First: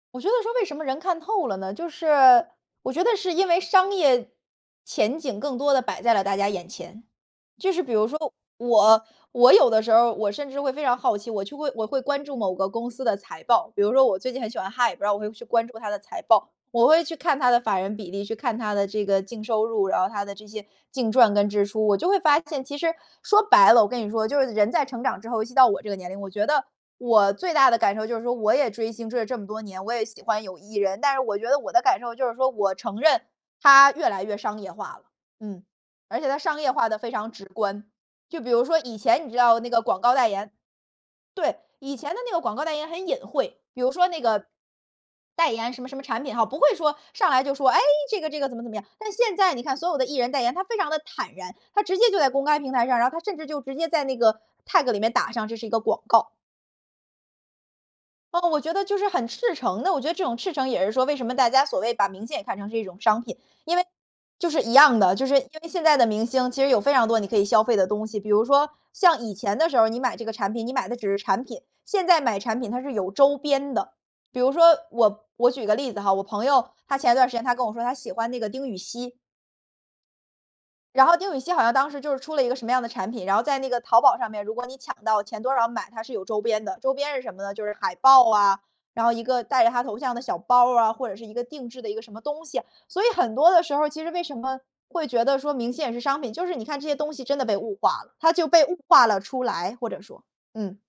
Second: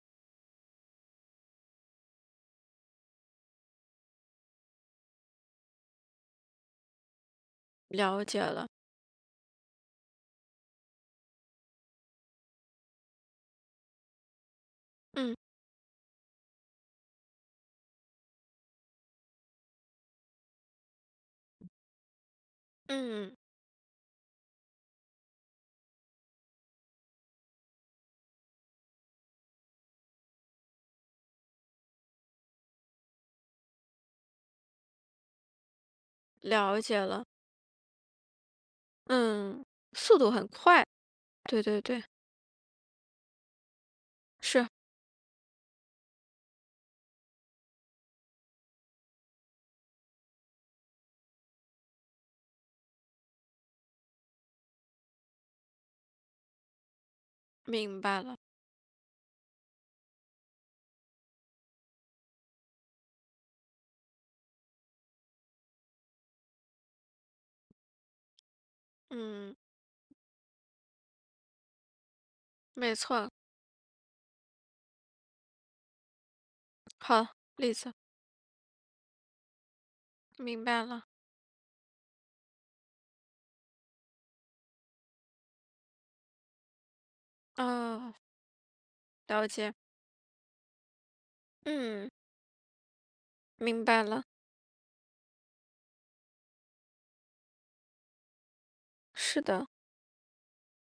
我觉得说为什么人看透了呢？就是，我觉得是因为商业前景更多地摆在了大家眼前。就是比如了说，解了。我我有的时候儿我甚至会非常好奇，我去会我会关注某个公司的财报，比如说我最近很喜欢 High，我会嗯。去关注它的财报，我会去看它的法人比例，去看它的这个净收入，然后它的这些，净赚跟支出，我就会发现其实，嗯。说白了我跟你说，就是人在成长之后，尤其到我这个年龄，我觉得，我最大的感受就是说我也追星追了这么多年，我也喜欢有艺人，但是我觉得我的感受就是说，我承认，它越来越商业化了，嗯。而且它商业了化得解非了。常直观，就比如说以前你知道嗯。那个广告速代度很言快，对，对对以对。前的那个广告代言很隐晦，比如说那个是。代言什么什么产品哈，不会说，上来就说，哎，这个这个怎么怎么样，但是现在你看所有的艺人代言，他非常地坦然，他直接就在公开平台上，然后他甚至就直接在那个，tag 里面打上这是一个广告。明白了。呃，我觉得就是很赤诚地，我觉得这种赤诚也是说为什么大家所谓把明星也看成是一种商品。因为就是一样的，就是因为现在的明星，其实有非常多你可以消费的东西。比如说，像以嗯。前的时候你买这个产品，你买的只是产品，现在买产品它是没有错。周边的。比如说我我举个例子哈，我朋友，她前段好，时间她跟我绿说色。她喜欢那个丁宇希。明白了。然后丁宇希好像当时就是出了一个什么样的产品，然后在那个淘宝上面如果你抢到前多少买，她是有周边的，周边是什么呢？就是海嗯。报啊，然后一个了戴着解。她头像的小包儿啊，或者是一个定制的一个嗯。什么东西，所以很多的时候明儿白其实为了。什么会觉得说明星也是商品，就是你看这些东西真的被物化了，它就被物化了是出的。来，或者说。嗯。